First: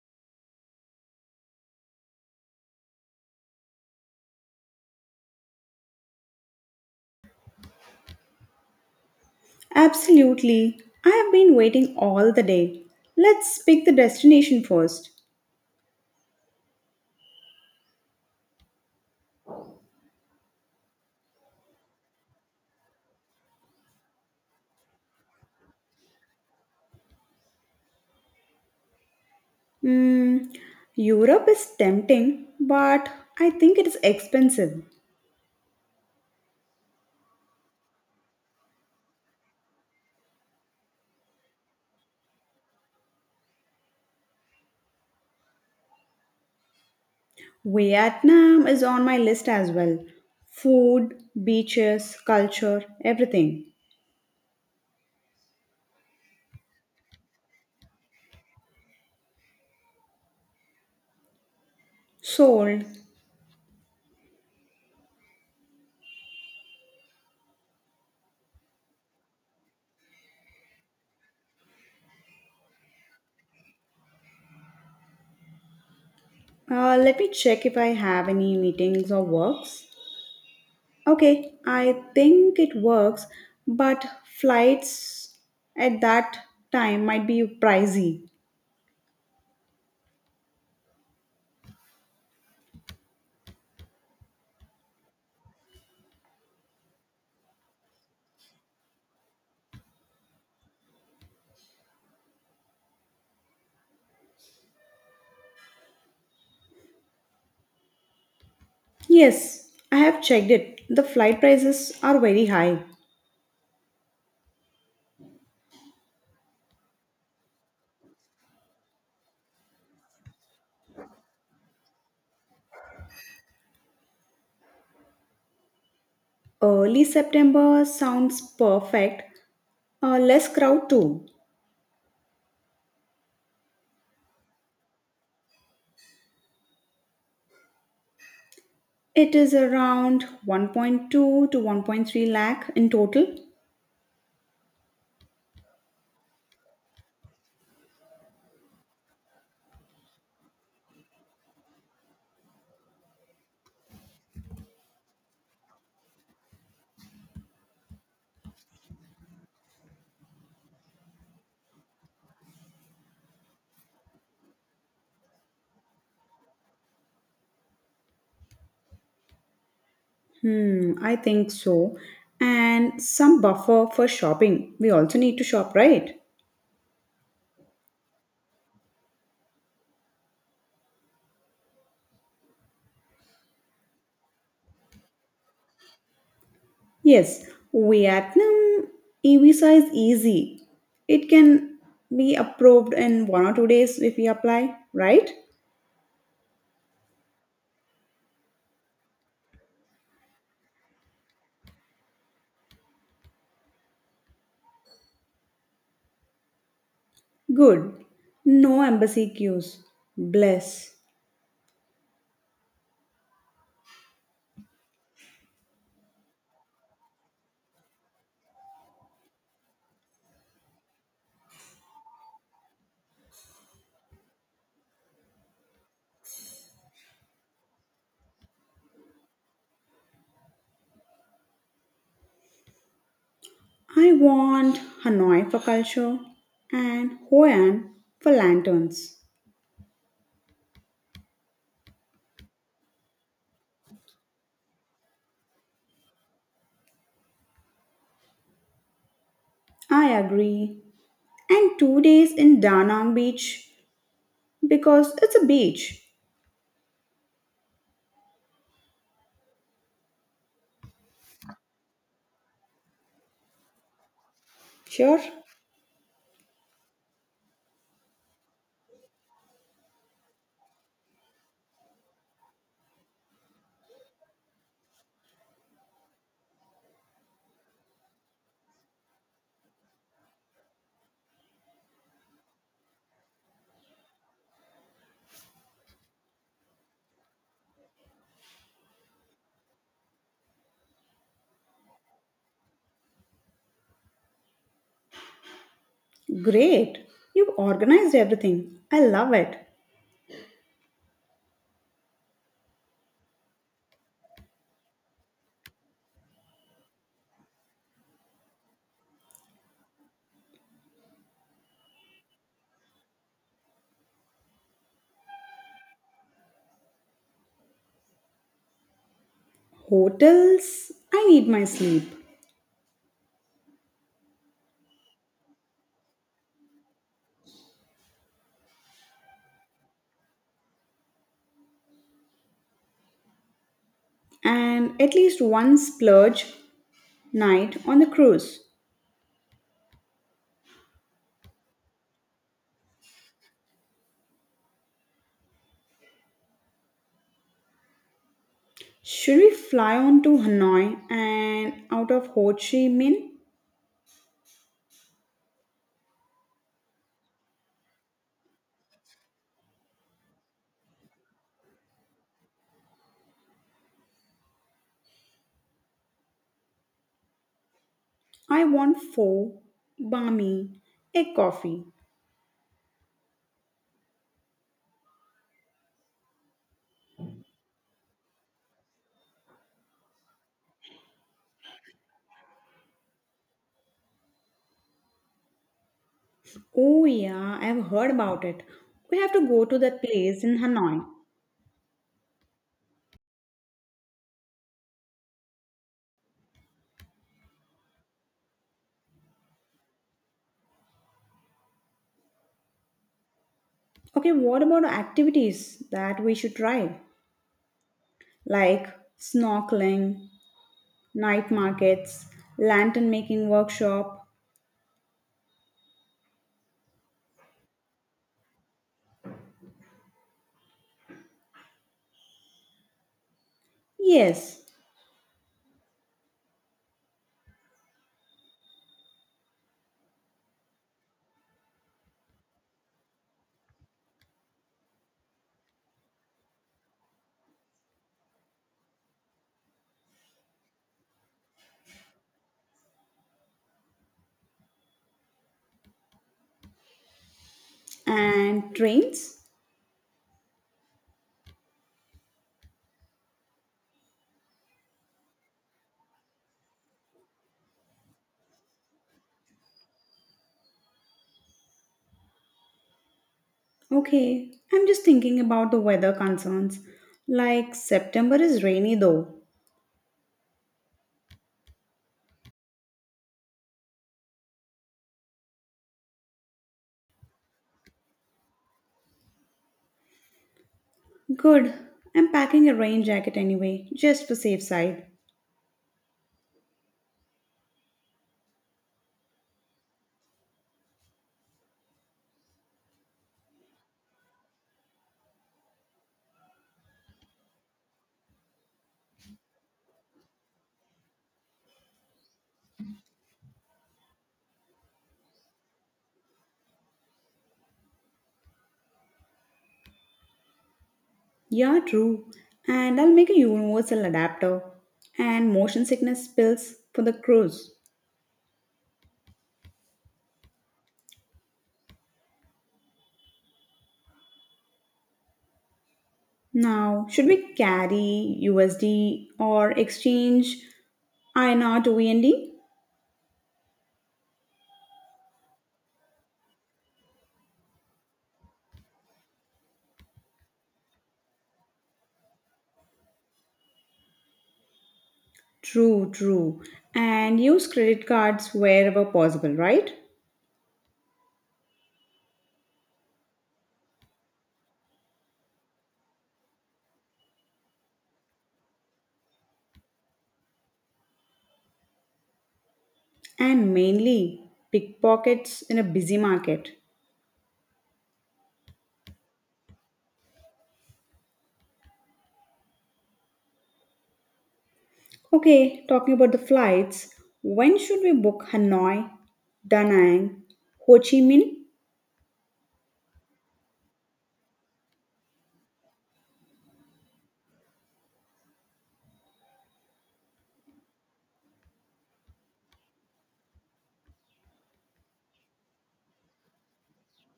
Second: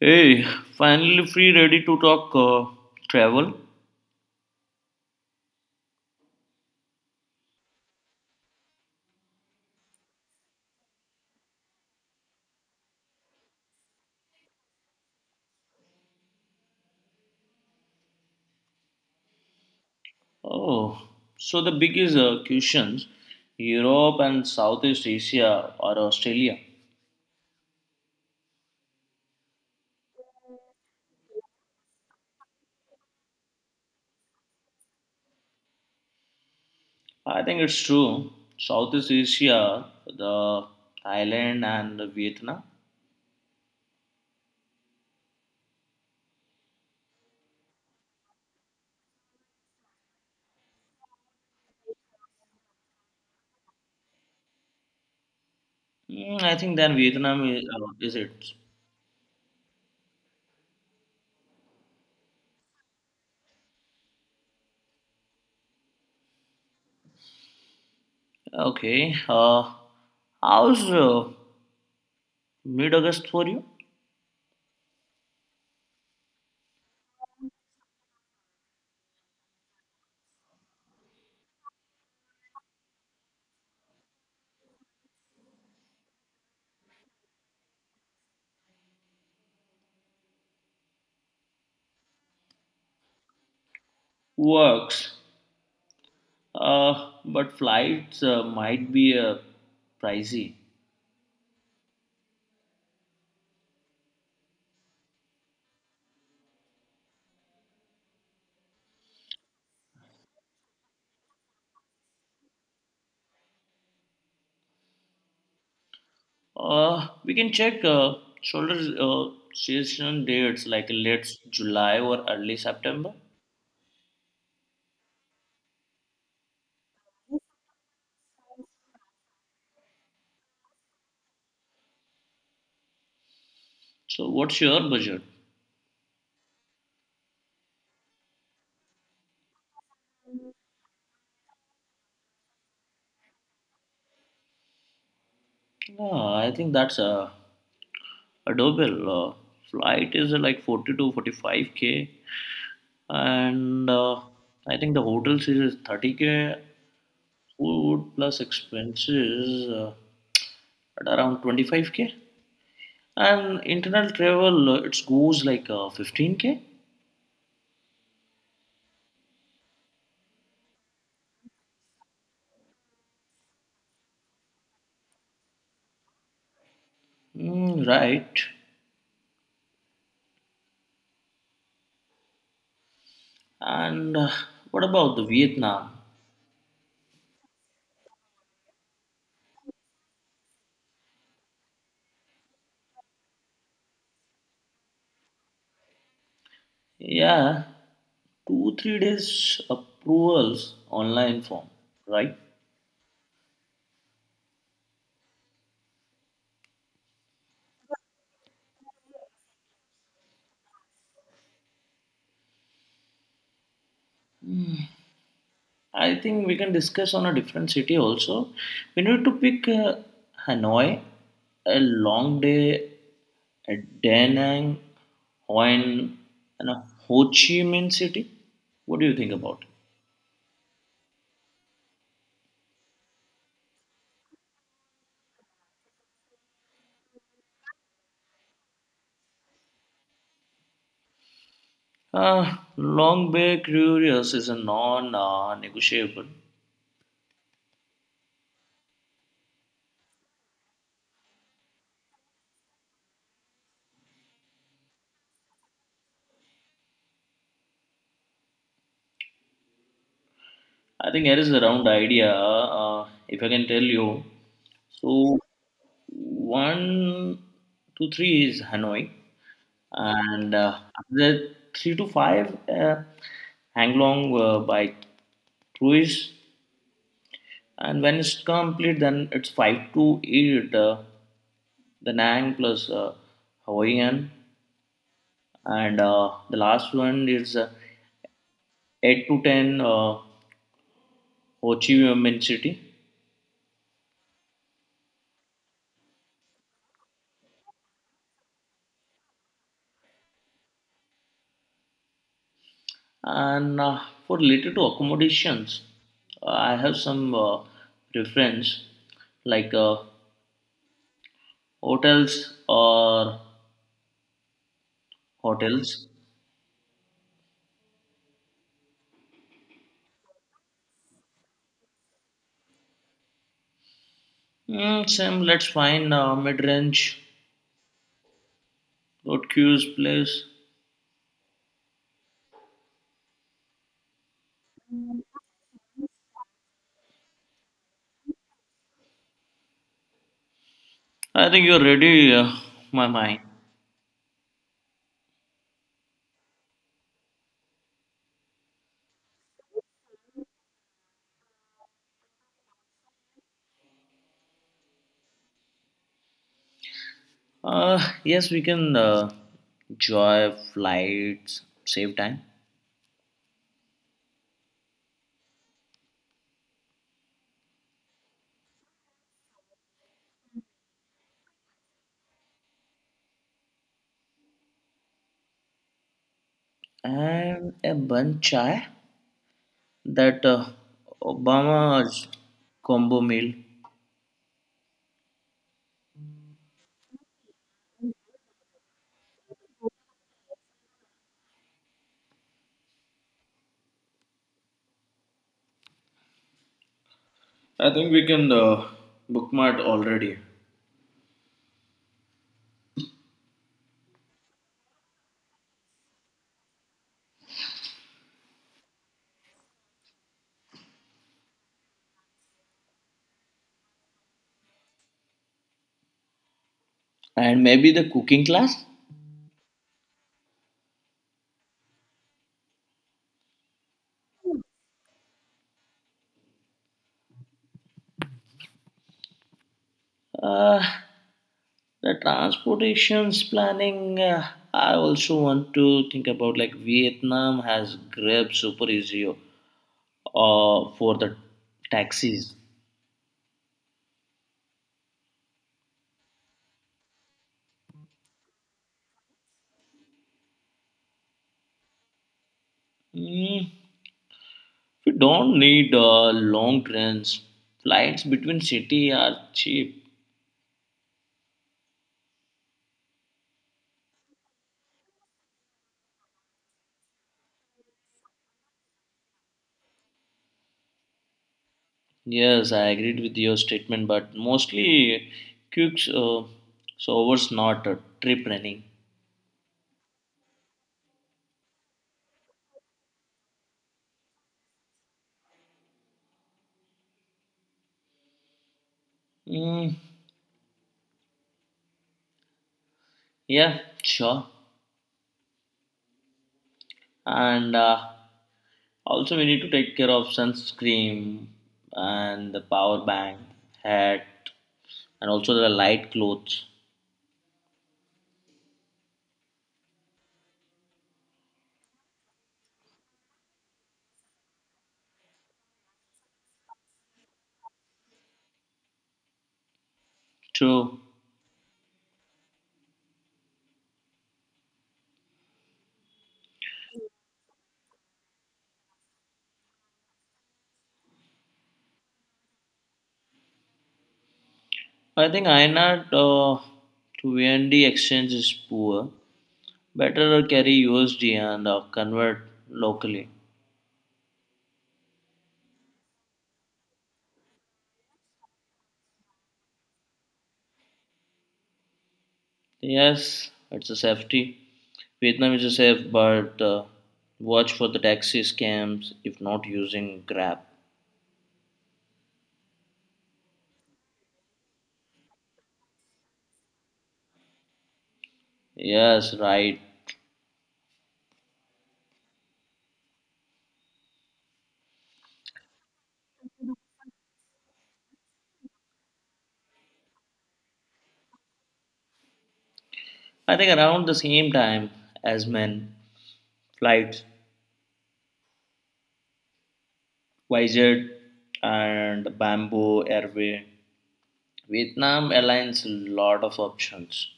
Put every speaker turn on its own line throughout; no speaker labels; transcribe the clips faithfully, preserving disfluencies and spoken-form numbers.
Hey, finally free, ready to talk uh, travel.
Absolutely. I have been waiting all the day. Let's pick the destination first.
Oh, so the biggest uh, questions Europe and Southeast Asia or Australia?
Mm, Europe is tempting, but I think it is expensive.
I think it's true. Southeast Asia, the Thailand and Vietnam.
Vietnam is on my list as well. Food, beaches, culture, everything.
Mm, I think then Vietnam is, uh, is it.
Sold.
Okay. Uh, how's uh, mid August for you?
Uh, let me check if I have any meetings or works. Okay, I think it works, but flights at that time might be pricey.
Works. Uh, but flights uh, might be uh, pricey.
Yes, I have checked it. The flight prices are very high.
Uh, we can check uh, shoulder uh, season dates like late July or early September.
Early September sounds perfect. Uh, less crowd too.
So, what's your budget?
It is around one point two to one point three lakh in total.
Uh, I think that's uh, doable. Uh, flight is uh, like forty to forty-five k, and uh, I think the hotel is thirty k, food plus expenses uh, at around twenty-five k, and internal travel uh, it goes like uh, fifteen k.
Hmm, I think so. And some buffer for shopping. We also need to shop, right?
Mm, right. And uh, what about the Vietnam?
Yes, Vietnam e-visa is easy. It can be approved in one or two days if we apply, right?
Yeah, two three days approvals online form, right?
Good. No embassy queues. Bless.
I think we can discuss on a different city also. We need to pick uh, Hanoi, a long day at Da Nang, Hoi An, and a Ho Chi Minh City. What do you think about it?
I want Hanoi for culture and Hoi An for lanterns.
Uh, Long Bay Curious is a non-negotiable.
I agree. And two days in Da Nang Beach because it's a beach.
I think here is a round idea. Uh, if I can tell you,
Sure.
so one, two, three is Hanoi, and uh, after that three to five, uh, Hanglong uh, by cruise, and when it's complete, then it's five to eight, uh, the Nang plus uh, Hawaiian, and uh, the last one is uh, eight to ten, uh, Ho Chi Minh City.
Great. You've organized everything. I love it.
And uh, for related to accommodations, uh, I have some uh, preference like uh, hotels or hotels.
Hotels, I need my sleep.
Mm, Sam, let's find uh, mid-range good queues place.
And at least one splurge night on the cruise.
I think you're ready, uh, my mind.
Should we fly on to Hanoi and out of Ho Chi Minh?
Uh, yes, we can uh, enjoy flights, save time,
I want pho, bami, a coffee.
and a bun chai that uh, Obama's combo meal.
Oh yeah, I've heard about it. We have to go to that place in Hanoi.
I think we can uh, bookmark already.
Okay, what about activities that we should try? Like snorkeling, night markets, lantern making workshop.
And maybe the cooking class?
Yes,
Uh, the transportations planning, uh, I also want to think about like Vietnam has Grab super easy uh, for the taxis.
and trains?
Mm, we don't need uh, long trains. Flights between city are cheap.
Okay, I'm just thinking about the weather concerns. Like September is rainy though.
Yes, I agreed with your statement, but mostly quicks, uh, so it's not a trip running.
Good. I'm packing a rain jacket anyway, just for safe side.
Mm, Yeah, sure. And uh, also, we need to take care of sunscreen and the power bank, hat, and also the light clothes.
Yeah, true. And I'll make a universal adapter and motion sickness pills for the cruise.
True.
Now, should we carry U S D or exchange I N R to V N D?
I think I INR uh, to V N D exchange is poor. Better carry U S D and uh, convert locally.
True, true. And use credit cards wherever possible, right?
Yes, it's a safety. Vietnam is a safe, but uh, watch for the taxi scams if not using Grab.
And mainly pickpockets in a busy market.
Yes, right.
Okay, talking about the flights, when should we book Hanoi, Da Nang, Ho Chi Minh?
I think around the same time as men, flights Wizard and Bamboo Airway, Vietnam Airlines lot of options.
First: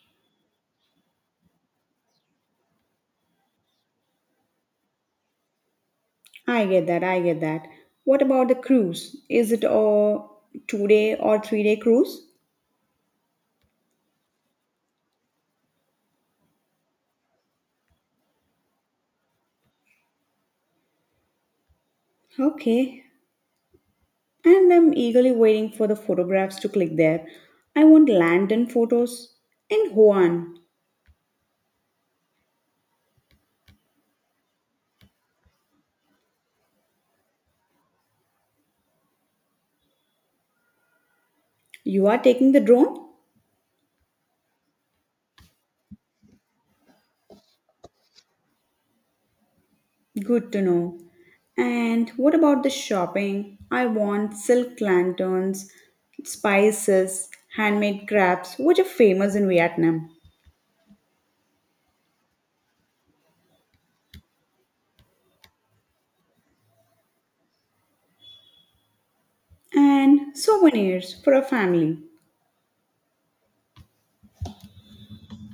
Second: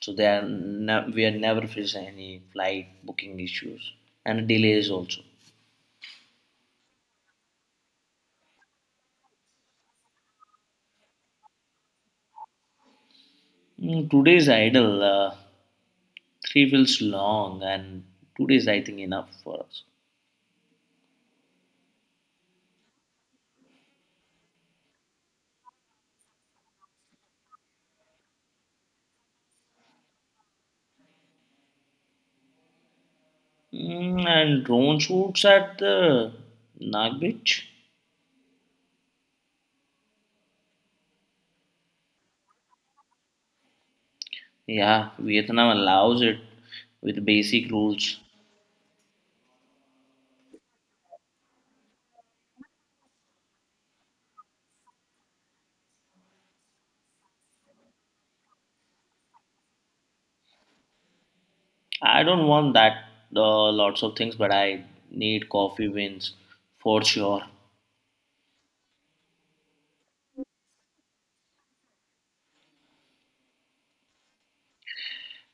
So they are ne- we are never face any flight booking issues and delays also.
I get that, I get that. What about the cruise? Is it a two day or three day cruise?
Mm, Today is idle, uh, three feels long, and two days I think enough for us.
Okay, and I'm eagerly waiting for the photographs to click there. I want lantern photos. And Juan,
Mm, and drone shoots at the Nag Beach.
you are taking the drone?
Yeah, Vietnam allows it with basic rules.
Good to know. And what about the shopping? I want silk lanterns, spices, handmade crafts, which are famous in Vietnam,
I don't want that uh, lots of things, but I need coffee wins for sure.
and souvenirs for a family.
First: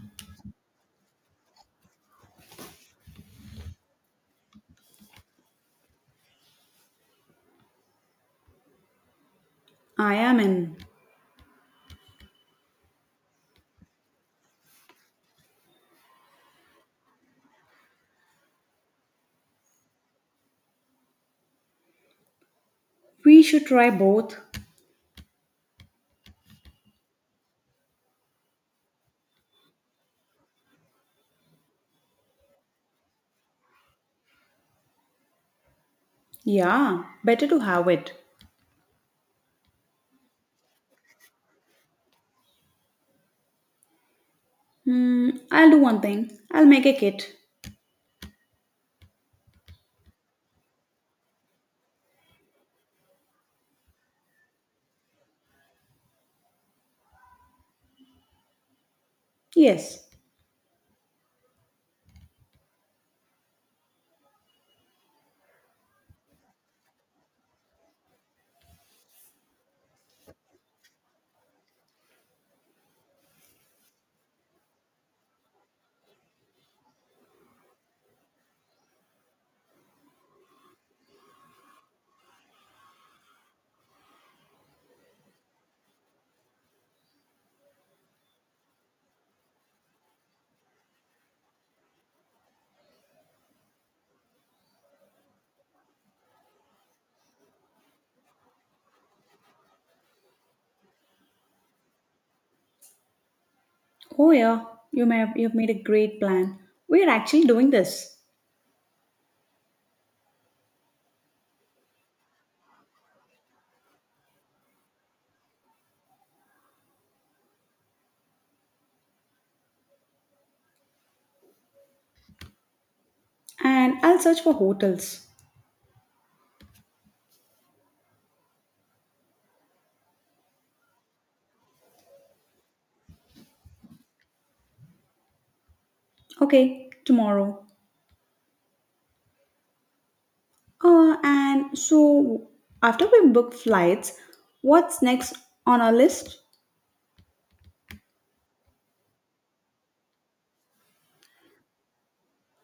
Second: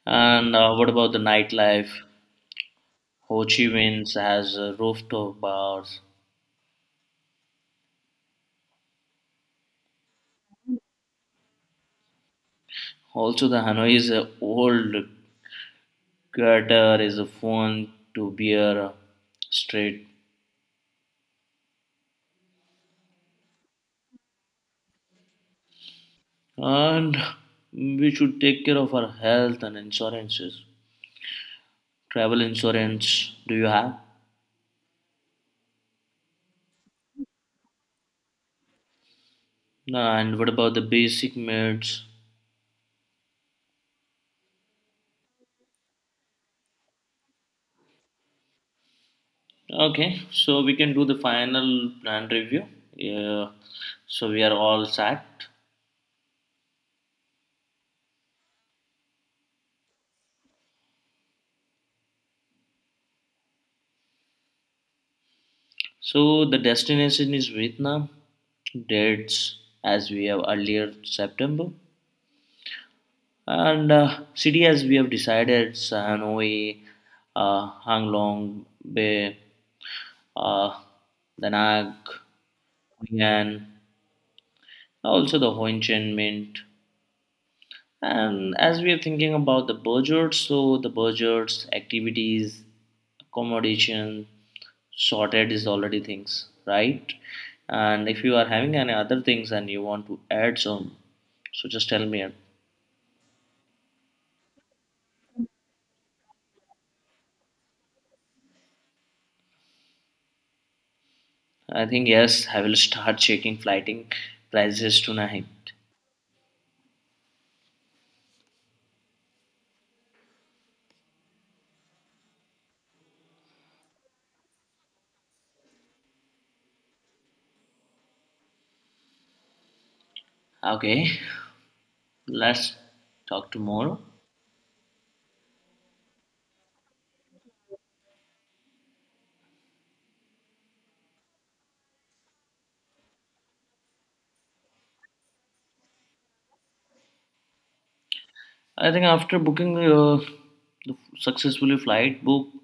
And uh, what about the nightlife? Ho Chi Minh has uh, rooftop bars.
I am in.
Also, the Hanoi's is old gutter is a fun to beer straight.
We should try both.
And we should take care of our health and insurances. Travel insurance, do you have?
Yeah, better to have it.
And what about the basic needs?
Hmm, I'll do one thing. I'll make a kit.
Okay, so we can do the final plan review. Yeah, so we are all set.
Yes.
So the destination is Vietnam. Dates as we have earlier September, and uh, city as we have decided Hanoi, uh, Long Bay, uh, Da Nang, Hoi An, also the Ho Chi Minh. And as we are thinking about the budget, so the budgets, activities, accommodation, sorted is already things, right? And if you are having any other things and you want to add some, so just tell me. It.
Oh yeah, you may have, you've made a great plan. We're actually doing this.
I think yes, I will start checking flighting prices tonight.
And I'll search for hotels.
Okay, let's talk tomorrow.
Okay, tomorrow. Uh, and so, after we book flights, what's next on our list?
I think after booking uh, the successfully flight booked,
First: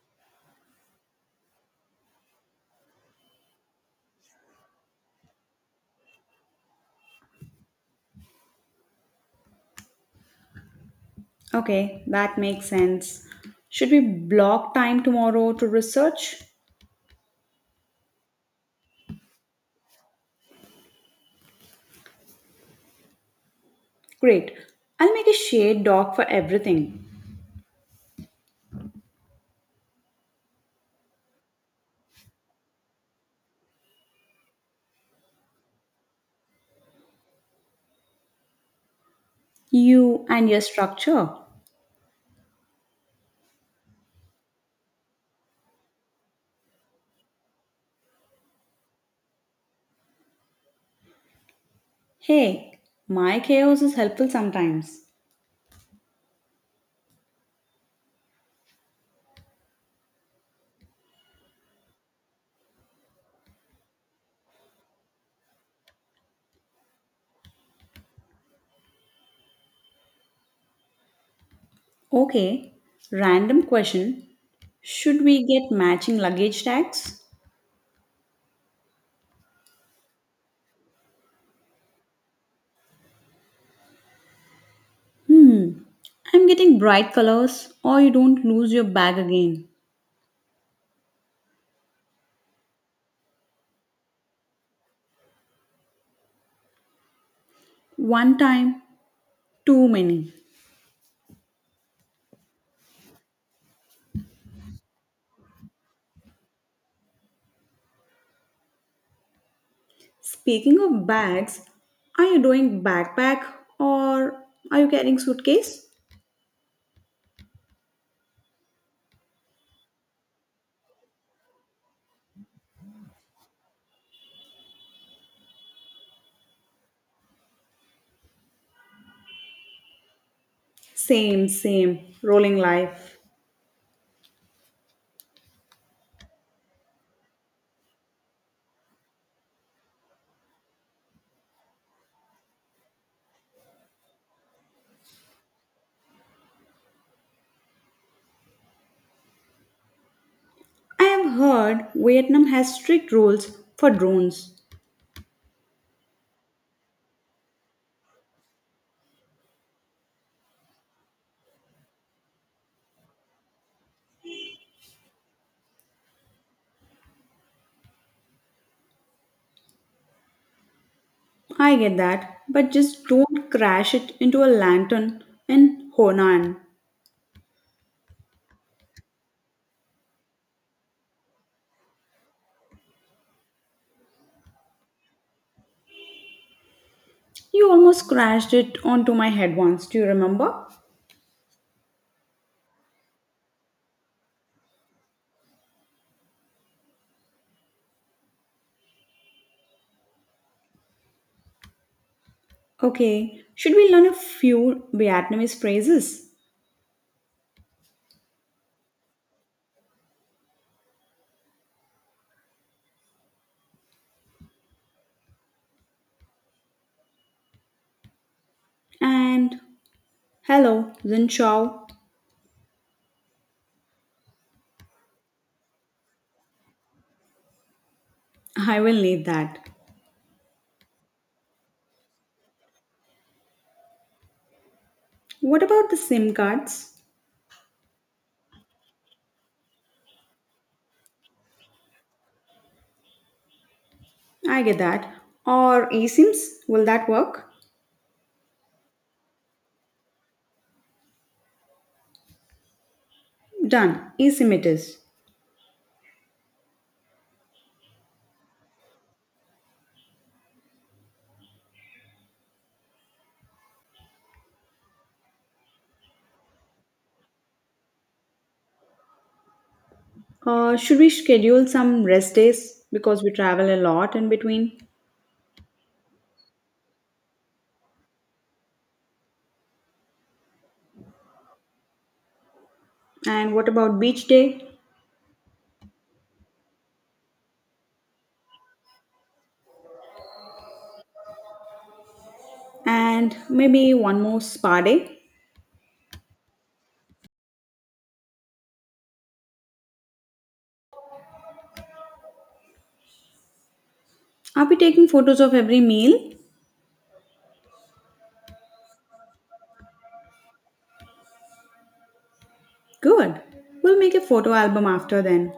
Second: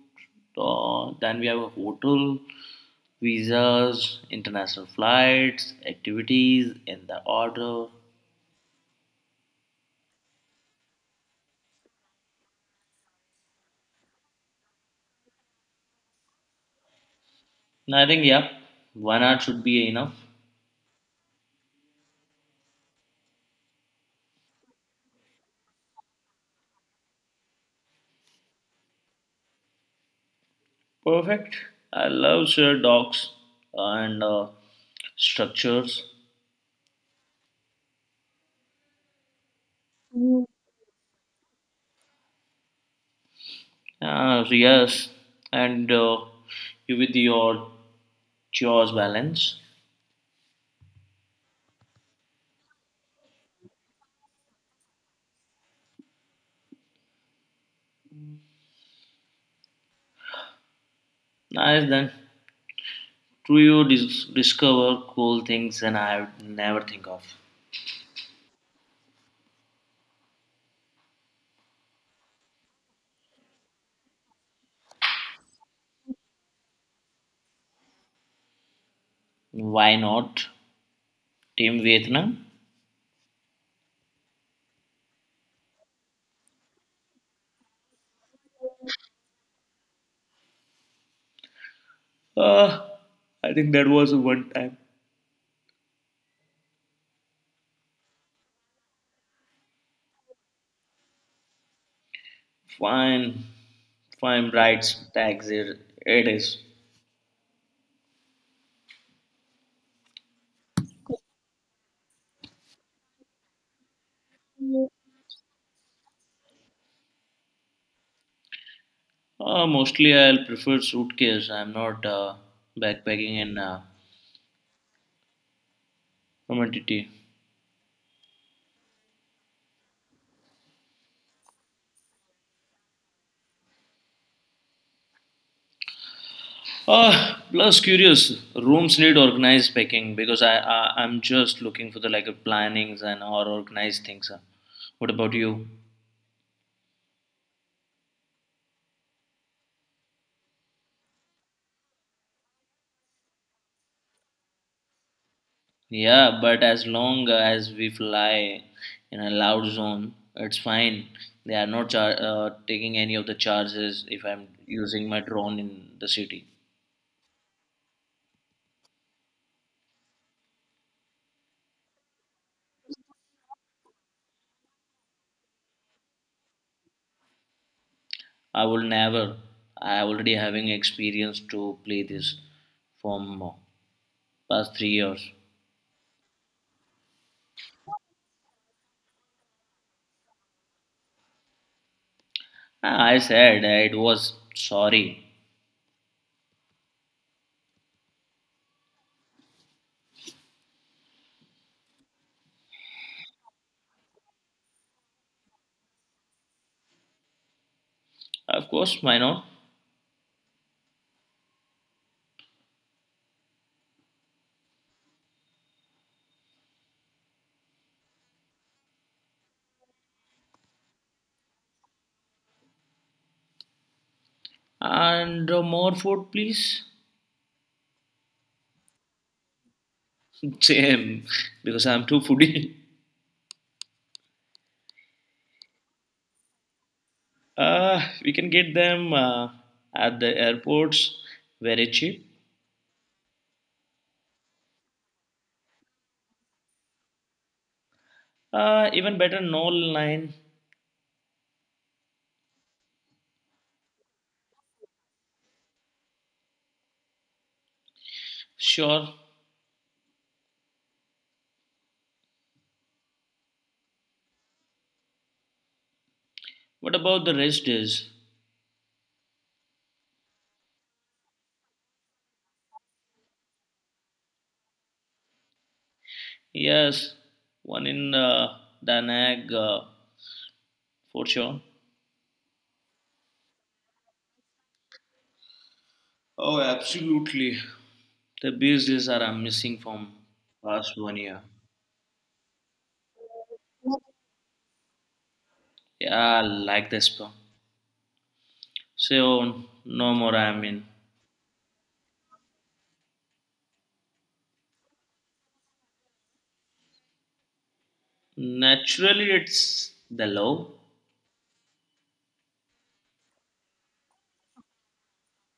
uh, then we have a hotel, visas, international flights, activities in the order.
Okay, that makes sense. Should we block time tomorrow to research?
And I think yeah, one hour should be enough.
Great. I'll make a shared doc for everything.
Perfect. I love shared docs and uh, structures.
You and your structure.
Uh, so, yes, and uh, you with your chores balance.
Hey, my chaos is helpful sometimes.
Nice then. Do you dis- discover cool things and I would never think of.
Okay, random question. Should we get matching luggage tags?
Why not Team Vietnam?
Hmm, I'm getting bright colors, or you don't lose your bag again.
Uh, I think that was one time.
One time, too many.
Fine, fine, bright tags. It, it is.
Speaking of bags, are you doing backpack or are you carrying suitcase?
Uh, mostly I'll prefer suitcase. I'm not uh, backpacking in uh, commodity.
Same, same, rolling life.
Uh, plus curious. Rooms need organized packing because I, I I'm just looking for the like uh, plannings and or organized things. Uh, what about you?
I have heard Vietnam has strict rules for drones.
Yeah, but as long as we fly in a loud zone, it's fine. They are not char- uh, taking any of the charges if I'm using my drone in the city.
I get that, but just don't crash it into a lantern in Honan.
I will never. I already having experience to play this from uh, past three years.
You almost crashed it onto my head once, do you remember?
Ah, I said it was sorry.
Okay, should we learn a few Vietnamese phrases?
Of course, why not?
And hello, Zin Chau.
And uh, more food, please.
I will need that.
Same, because I'm too foodie.
What about the SIM cards?
Uh, we can get them uh, at the airports very cheap.
I get that. Or eSIMs? Will that work?
Uh, even better, no line.
Done. eSIM it is.
Sure. What about the rest days?
Uh, should we schedule some rest days because we travel a lot in between?
Yes, one in uh, Danag uh, for sure.
And what about beach day?
Oh, absolutely. The beach days are I missing from past one year.
And maybe one more spa day?
Yeah, I like this spa. So no more. I mean,
Are we taking photos of every meal?
naturally it's the love.
Good. We'll make a photo album after then.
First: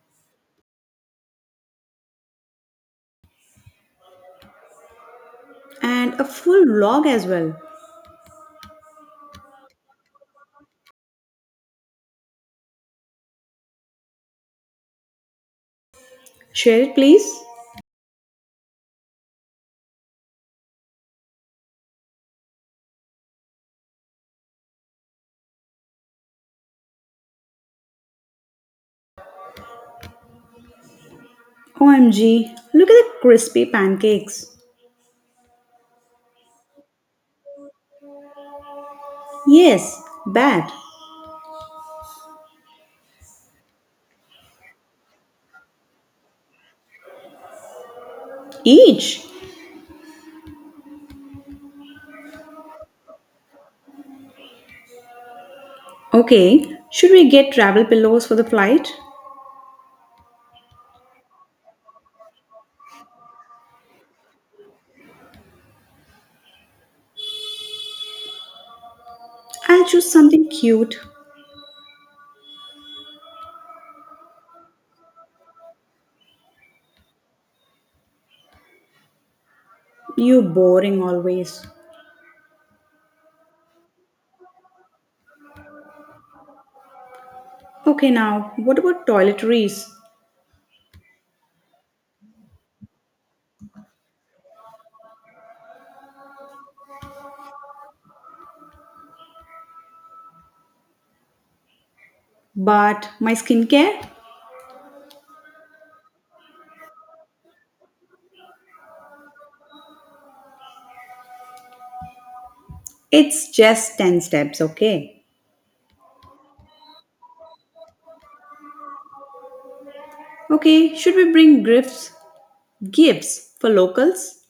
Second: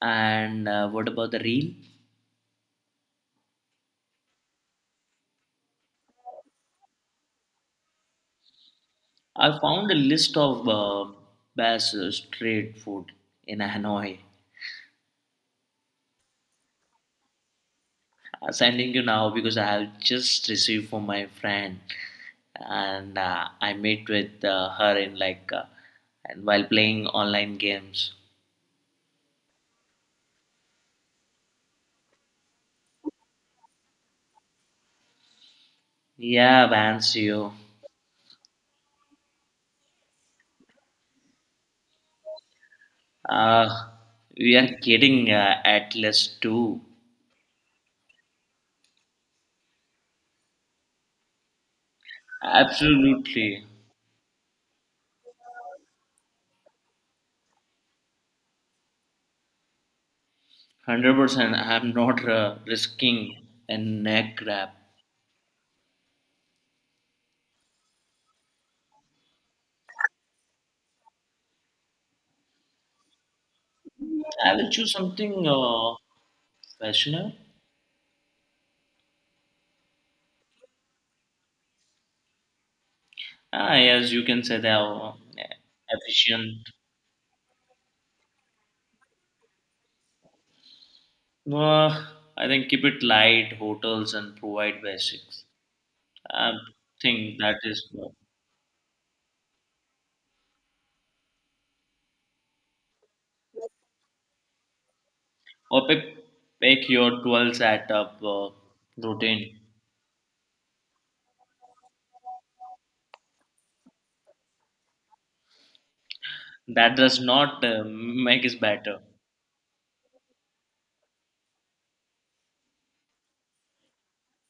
And uh, what about the reel?
And a full vlog as well.
I found a list of uh, best uh, street food in Hanoi.
Share it, please.
I'm sending you now because I have just received from my friend, and uh, I met with uh, her in like uh, and while playing online games.
O M G, look at the crispy pancakes.
Yeah, Vance, you.
Yes, bad.
Uh, we are getting uh, Atlas two.
Each.
Absolutely,
Okay, should we get travel pillows for the flight?
hundred percent. I'm not uh, risking a neck grab.
I'll choose something cute.
I will choose something uh, fashionable.
You boring always.
Ah, yes, you can say they are uh, efficient.
Okay, now, what about toiletries?
Uh, I think keep it light, hotels, and provide basics. I think that is more.
But my skincare?
Or pick, pick your twelve setup uh, routine.
It's just ten steps, okay?
That does not uh, make it better.
Okay, should we bring gifts? Gifts for locals?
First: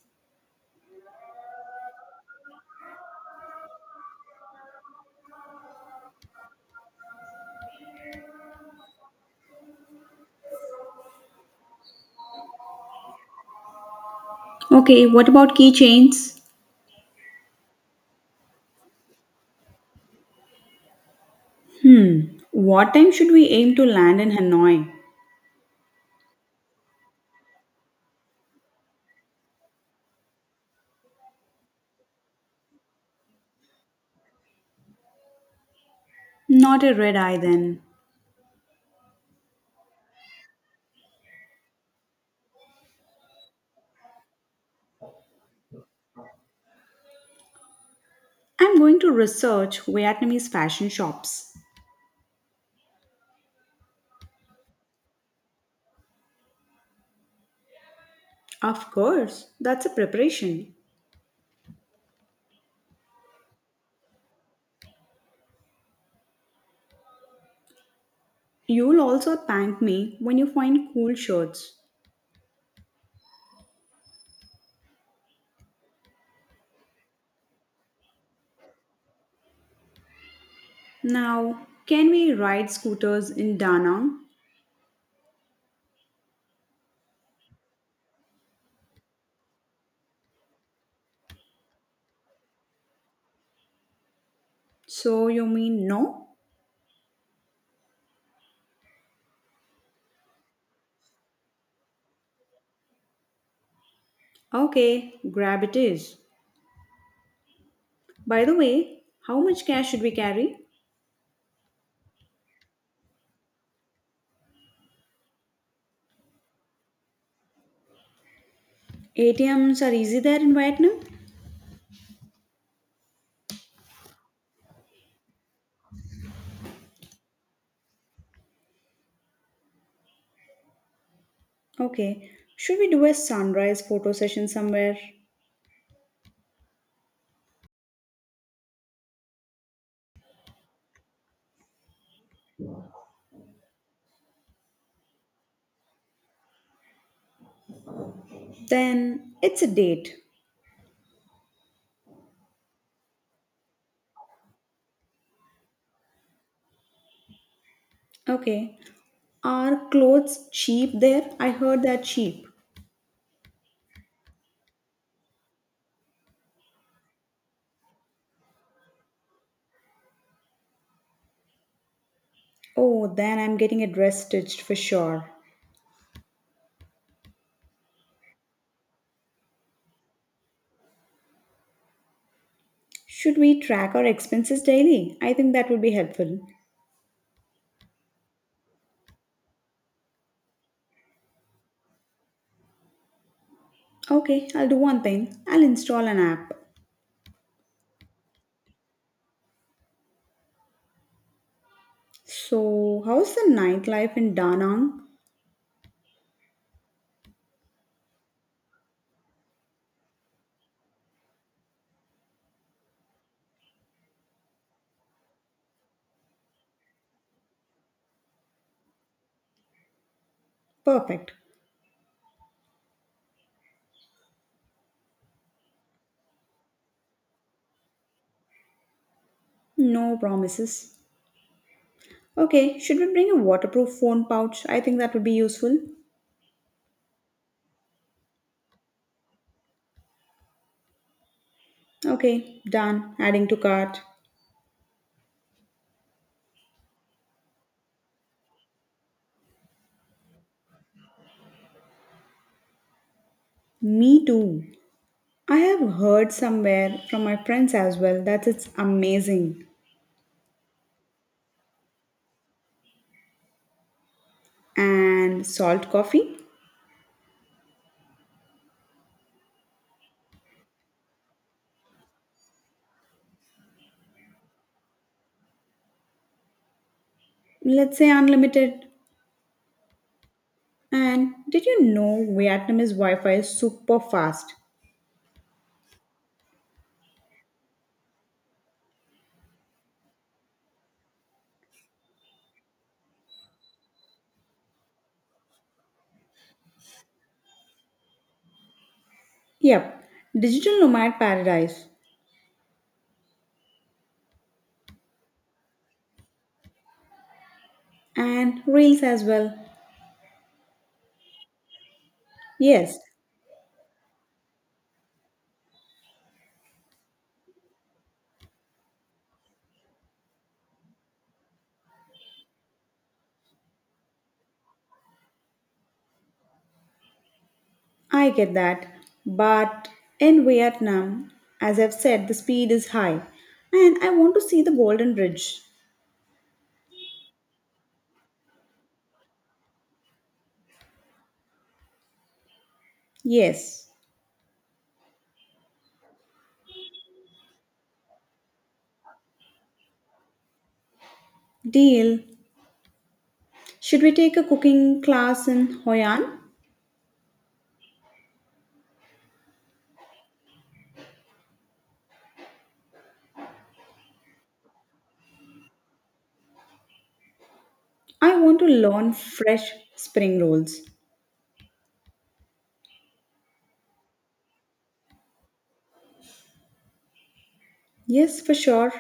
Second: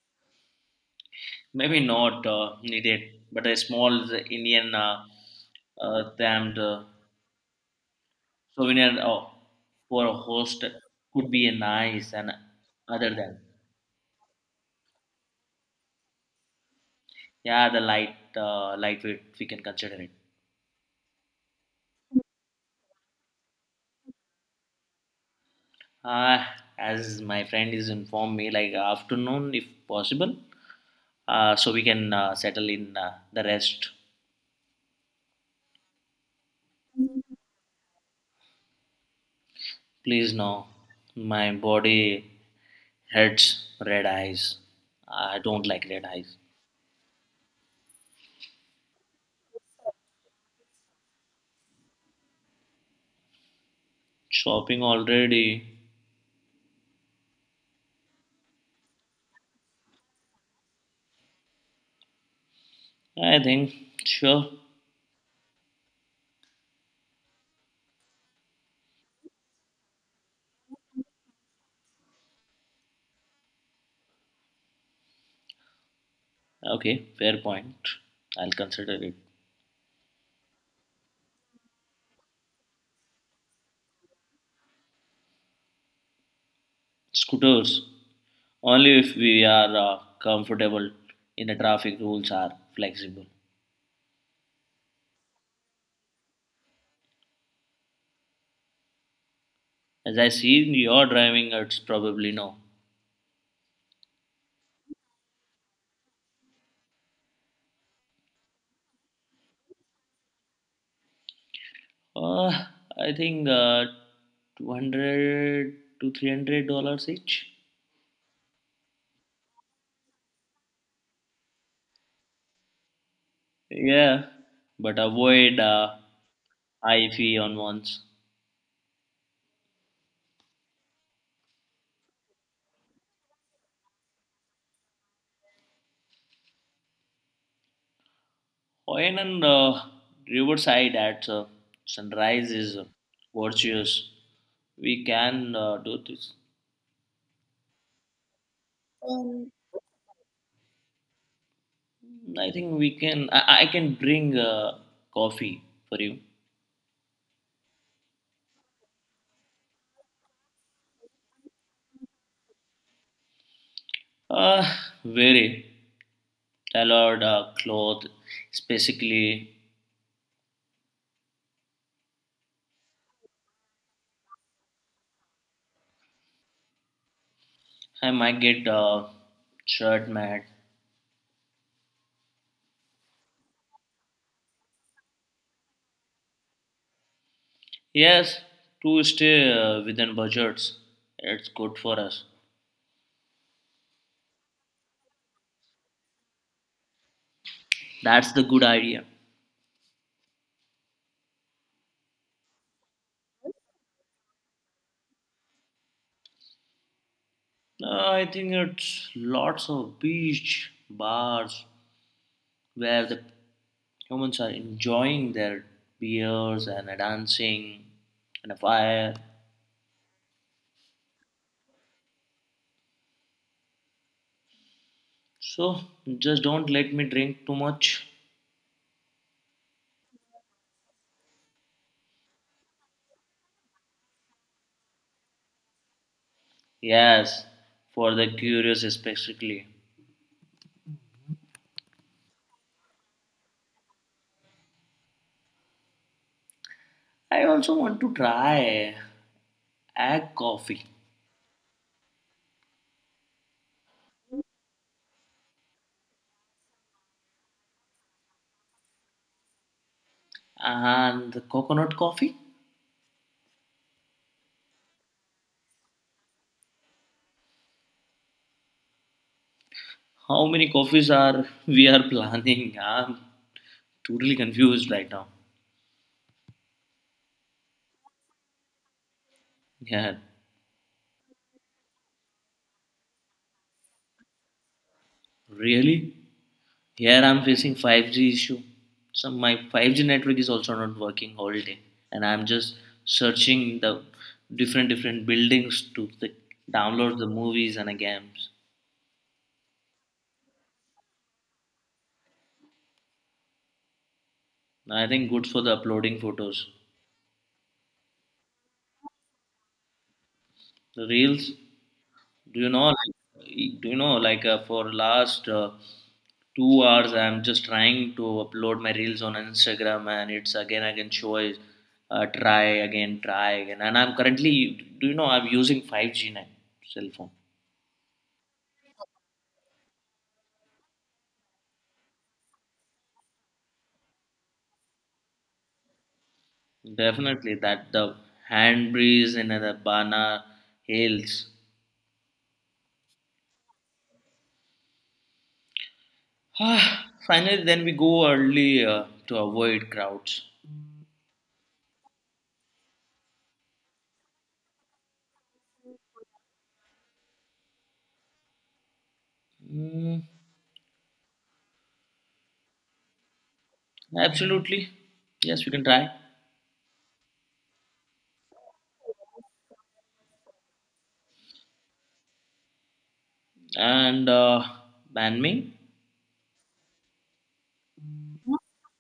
Maybe not uh, needed, but a small Indian uh, uh, themed uh, souvenir uh, for a host could be nice and other than.
Okay, what about keychains?
Yeah, the light uh, lightweight we can consider it.
What time should we aim to land in Hanoi?
Uh, as my friend is informed me, like afternoon if possible, uh, so we can uh, settle in uh, the rest.
Not a red eye then.
Please no, my body hurts red eyes. I don't like red eyes.
I'm going to research Vietnamese fashion shops.
Shopping already.
Of course, that's a preparation.
I think sure.
You'll also thank me when you find cool shirts.
Okay, fair point. I'll consider it.
Now, can we ride scooters in Da Nang?
Scooters only if we are uh, comfortable in the traffic rules are flexible.
So you mean no?
As I see you're driving, it's probably no.
Okay, grab it is. By the way, how much cash should we carry?
Uh, I think uh, two hundred to three hundred dollars each.
A T Ms are easy there in Vietnam?
Yeah, but avoid uh, high fee on once.
Okay, should we do a sunrise photo session somewhere?
Hoyan and uh, Riverside at uh, sunrise is uh, virtuous. We can uh, do this.
Then it's a date.
I think we can. I, I can bring uh, coffee for you.
Okay, are clothes cheap there? I heard they're cheap.
Uh, Very tailored uh, cloth, specifically
Oh, then I'm getting a dress stitched for sure.
I might get uh, shirt mad.
Should we track our expenses daily? I think that would be helpful.
Yes, to stay uh, within budgets. It's good for us.
Okay, I'll do one thing. I'll install an app.
That's the good idea.
So, how's the nightlife in Da Nang?
Uh, I think it's lots of beach bars where the humans are enjoying their beers and a dancing and a fire.
Perfect.
So just don't let me drink too much.
No promises. Okay, should we bring a waterproof phone pouch? I think that would be useful.
Yes, for the curious especially.
Okay, done. Adding to cart.
I also want to try egg coffee.
Me too. I have heard somewhere from my friends as well that it's amazing.
And coconut coffee.
And salt coffee?
How many coffees are we are planning? I'm totally confused right now.
Let's say unlimited.
Yeah,
And did you know Vietnamese Wi-Fi is super fast?
really? Here I'm facing five G issue. So my five G network is also not working all day, and I'm just searching the different different buildings to the, download the movies and the games.
Yep, digital nomad paradise
I think good for the uploading photos.
and reels as well.
The reels, do you know?
Yes,
Like, do you know? Like uh, for last uh, two hours I'm just trying to upload my reels on instagram and it's again again can uh, try again try again and I'm currently do you know I'm using five g now cell phone
I get that. But in Vietnam, as I've said, the speed is high and I want to see the Golden Bridge.
definitely that the hand breeze and the bana hails.
Yes,
Ah, finally then we go early uh, to avoid crowds.
deal. Should we take a cooking class in Hoi An?
mm, Absolutely yes we can try
I want to learn fresh spring rolls.
and uh, ban me.
Yes, for sure.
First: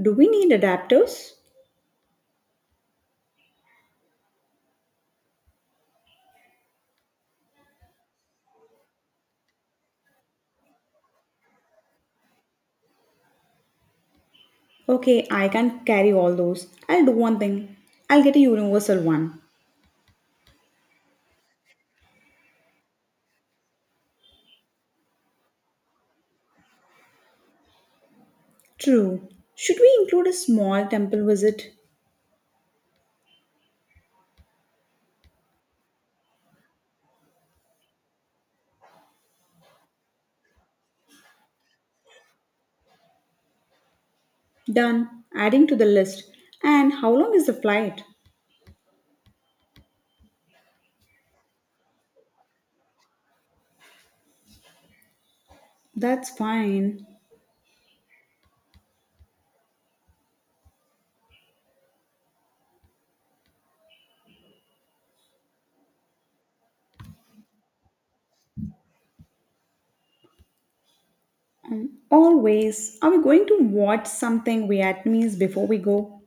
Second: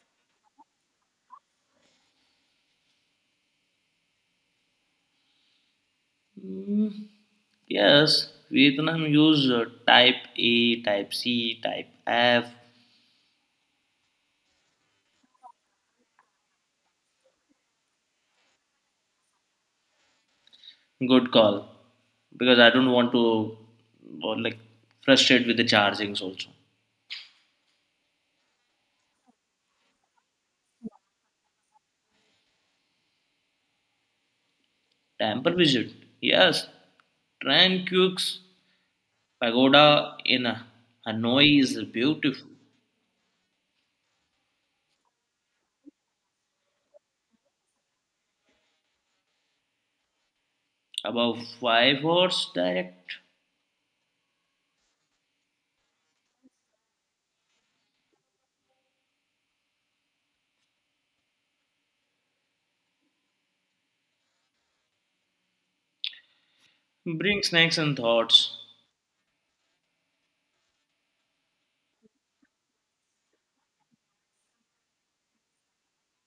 Do we need adapters?
Mm, Yes, Vietnam use uh, type A, type C, type F.
Okay, I can carry all those. I'll do one thing. I'll get a universal one.
Good call. Because I don't want to or like frustrate with the chargings also.
True. Should we include a small temple visit?
Temple visit. Yes. Tran Pagoda in uh, Hanoi is beautiful.
Done. Adding to the list. And how long is the flight?
About five hours direct.
That's fine.
Bring snacks and thoughts.
Um, always. Are we going to watch something Vietnamese before we go?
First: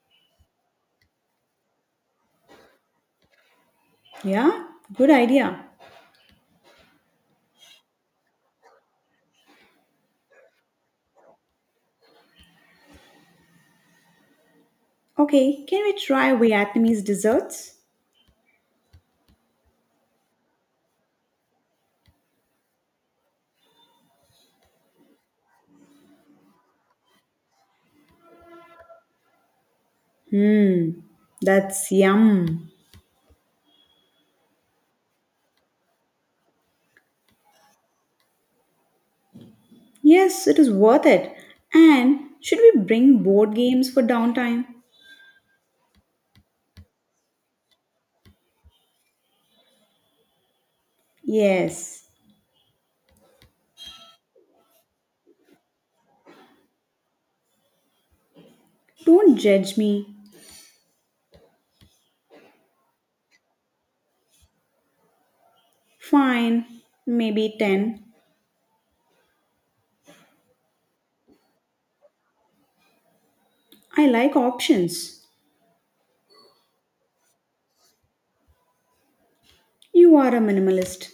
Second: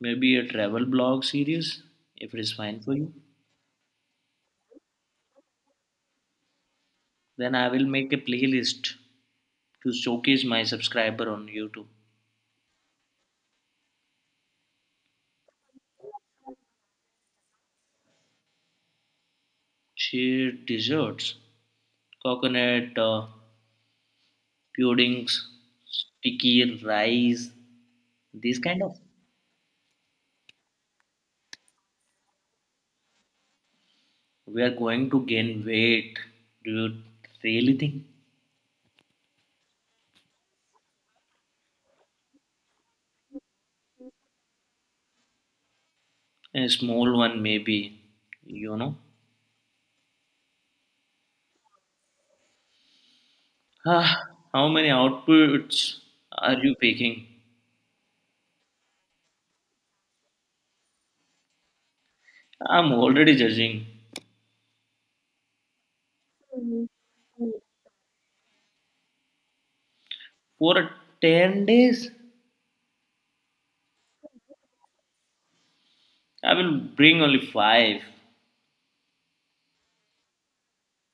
Maybe a travel blog series if it is fine for you.
Yeah? Good idea.
Then I will make a playlist to showcase my subscriber on YouTube.
Okay, can we try Vietnamese desserts?
She desserts, coconut uh, puddings, sticky rice, these kind of.
Hmm, that's yum.
We are going to gain weight. Do you really think?
Yes, it is worth it. And should we bring board games for downtime?
A small one, maybe. You know.
Yes.
Ah, how many outputs are you picking?
Don't judge me.
I'm already judging.
Fine. Maybe ten.
For ten days,
I like options.
I will bring only five.
You are a minimalist.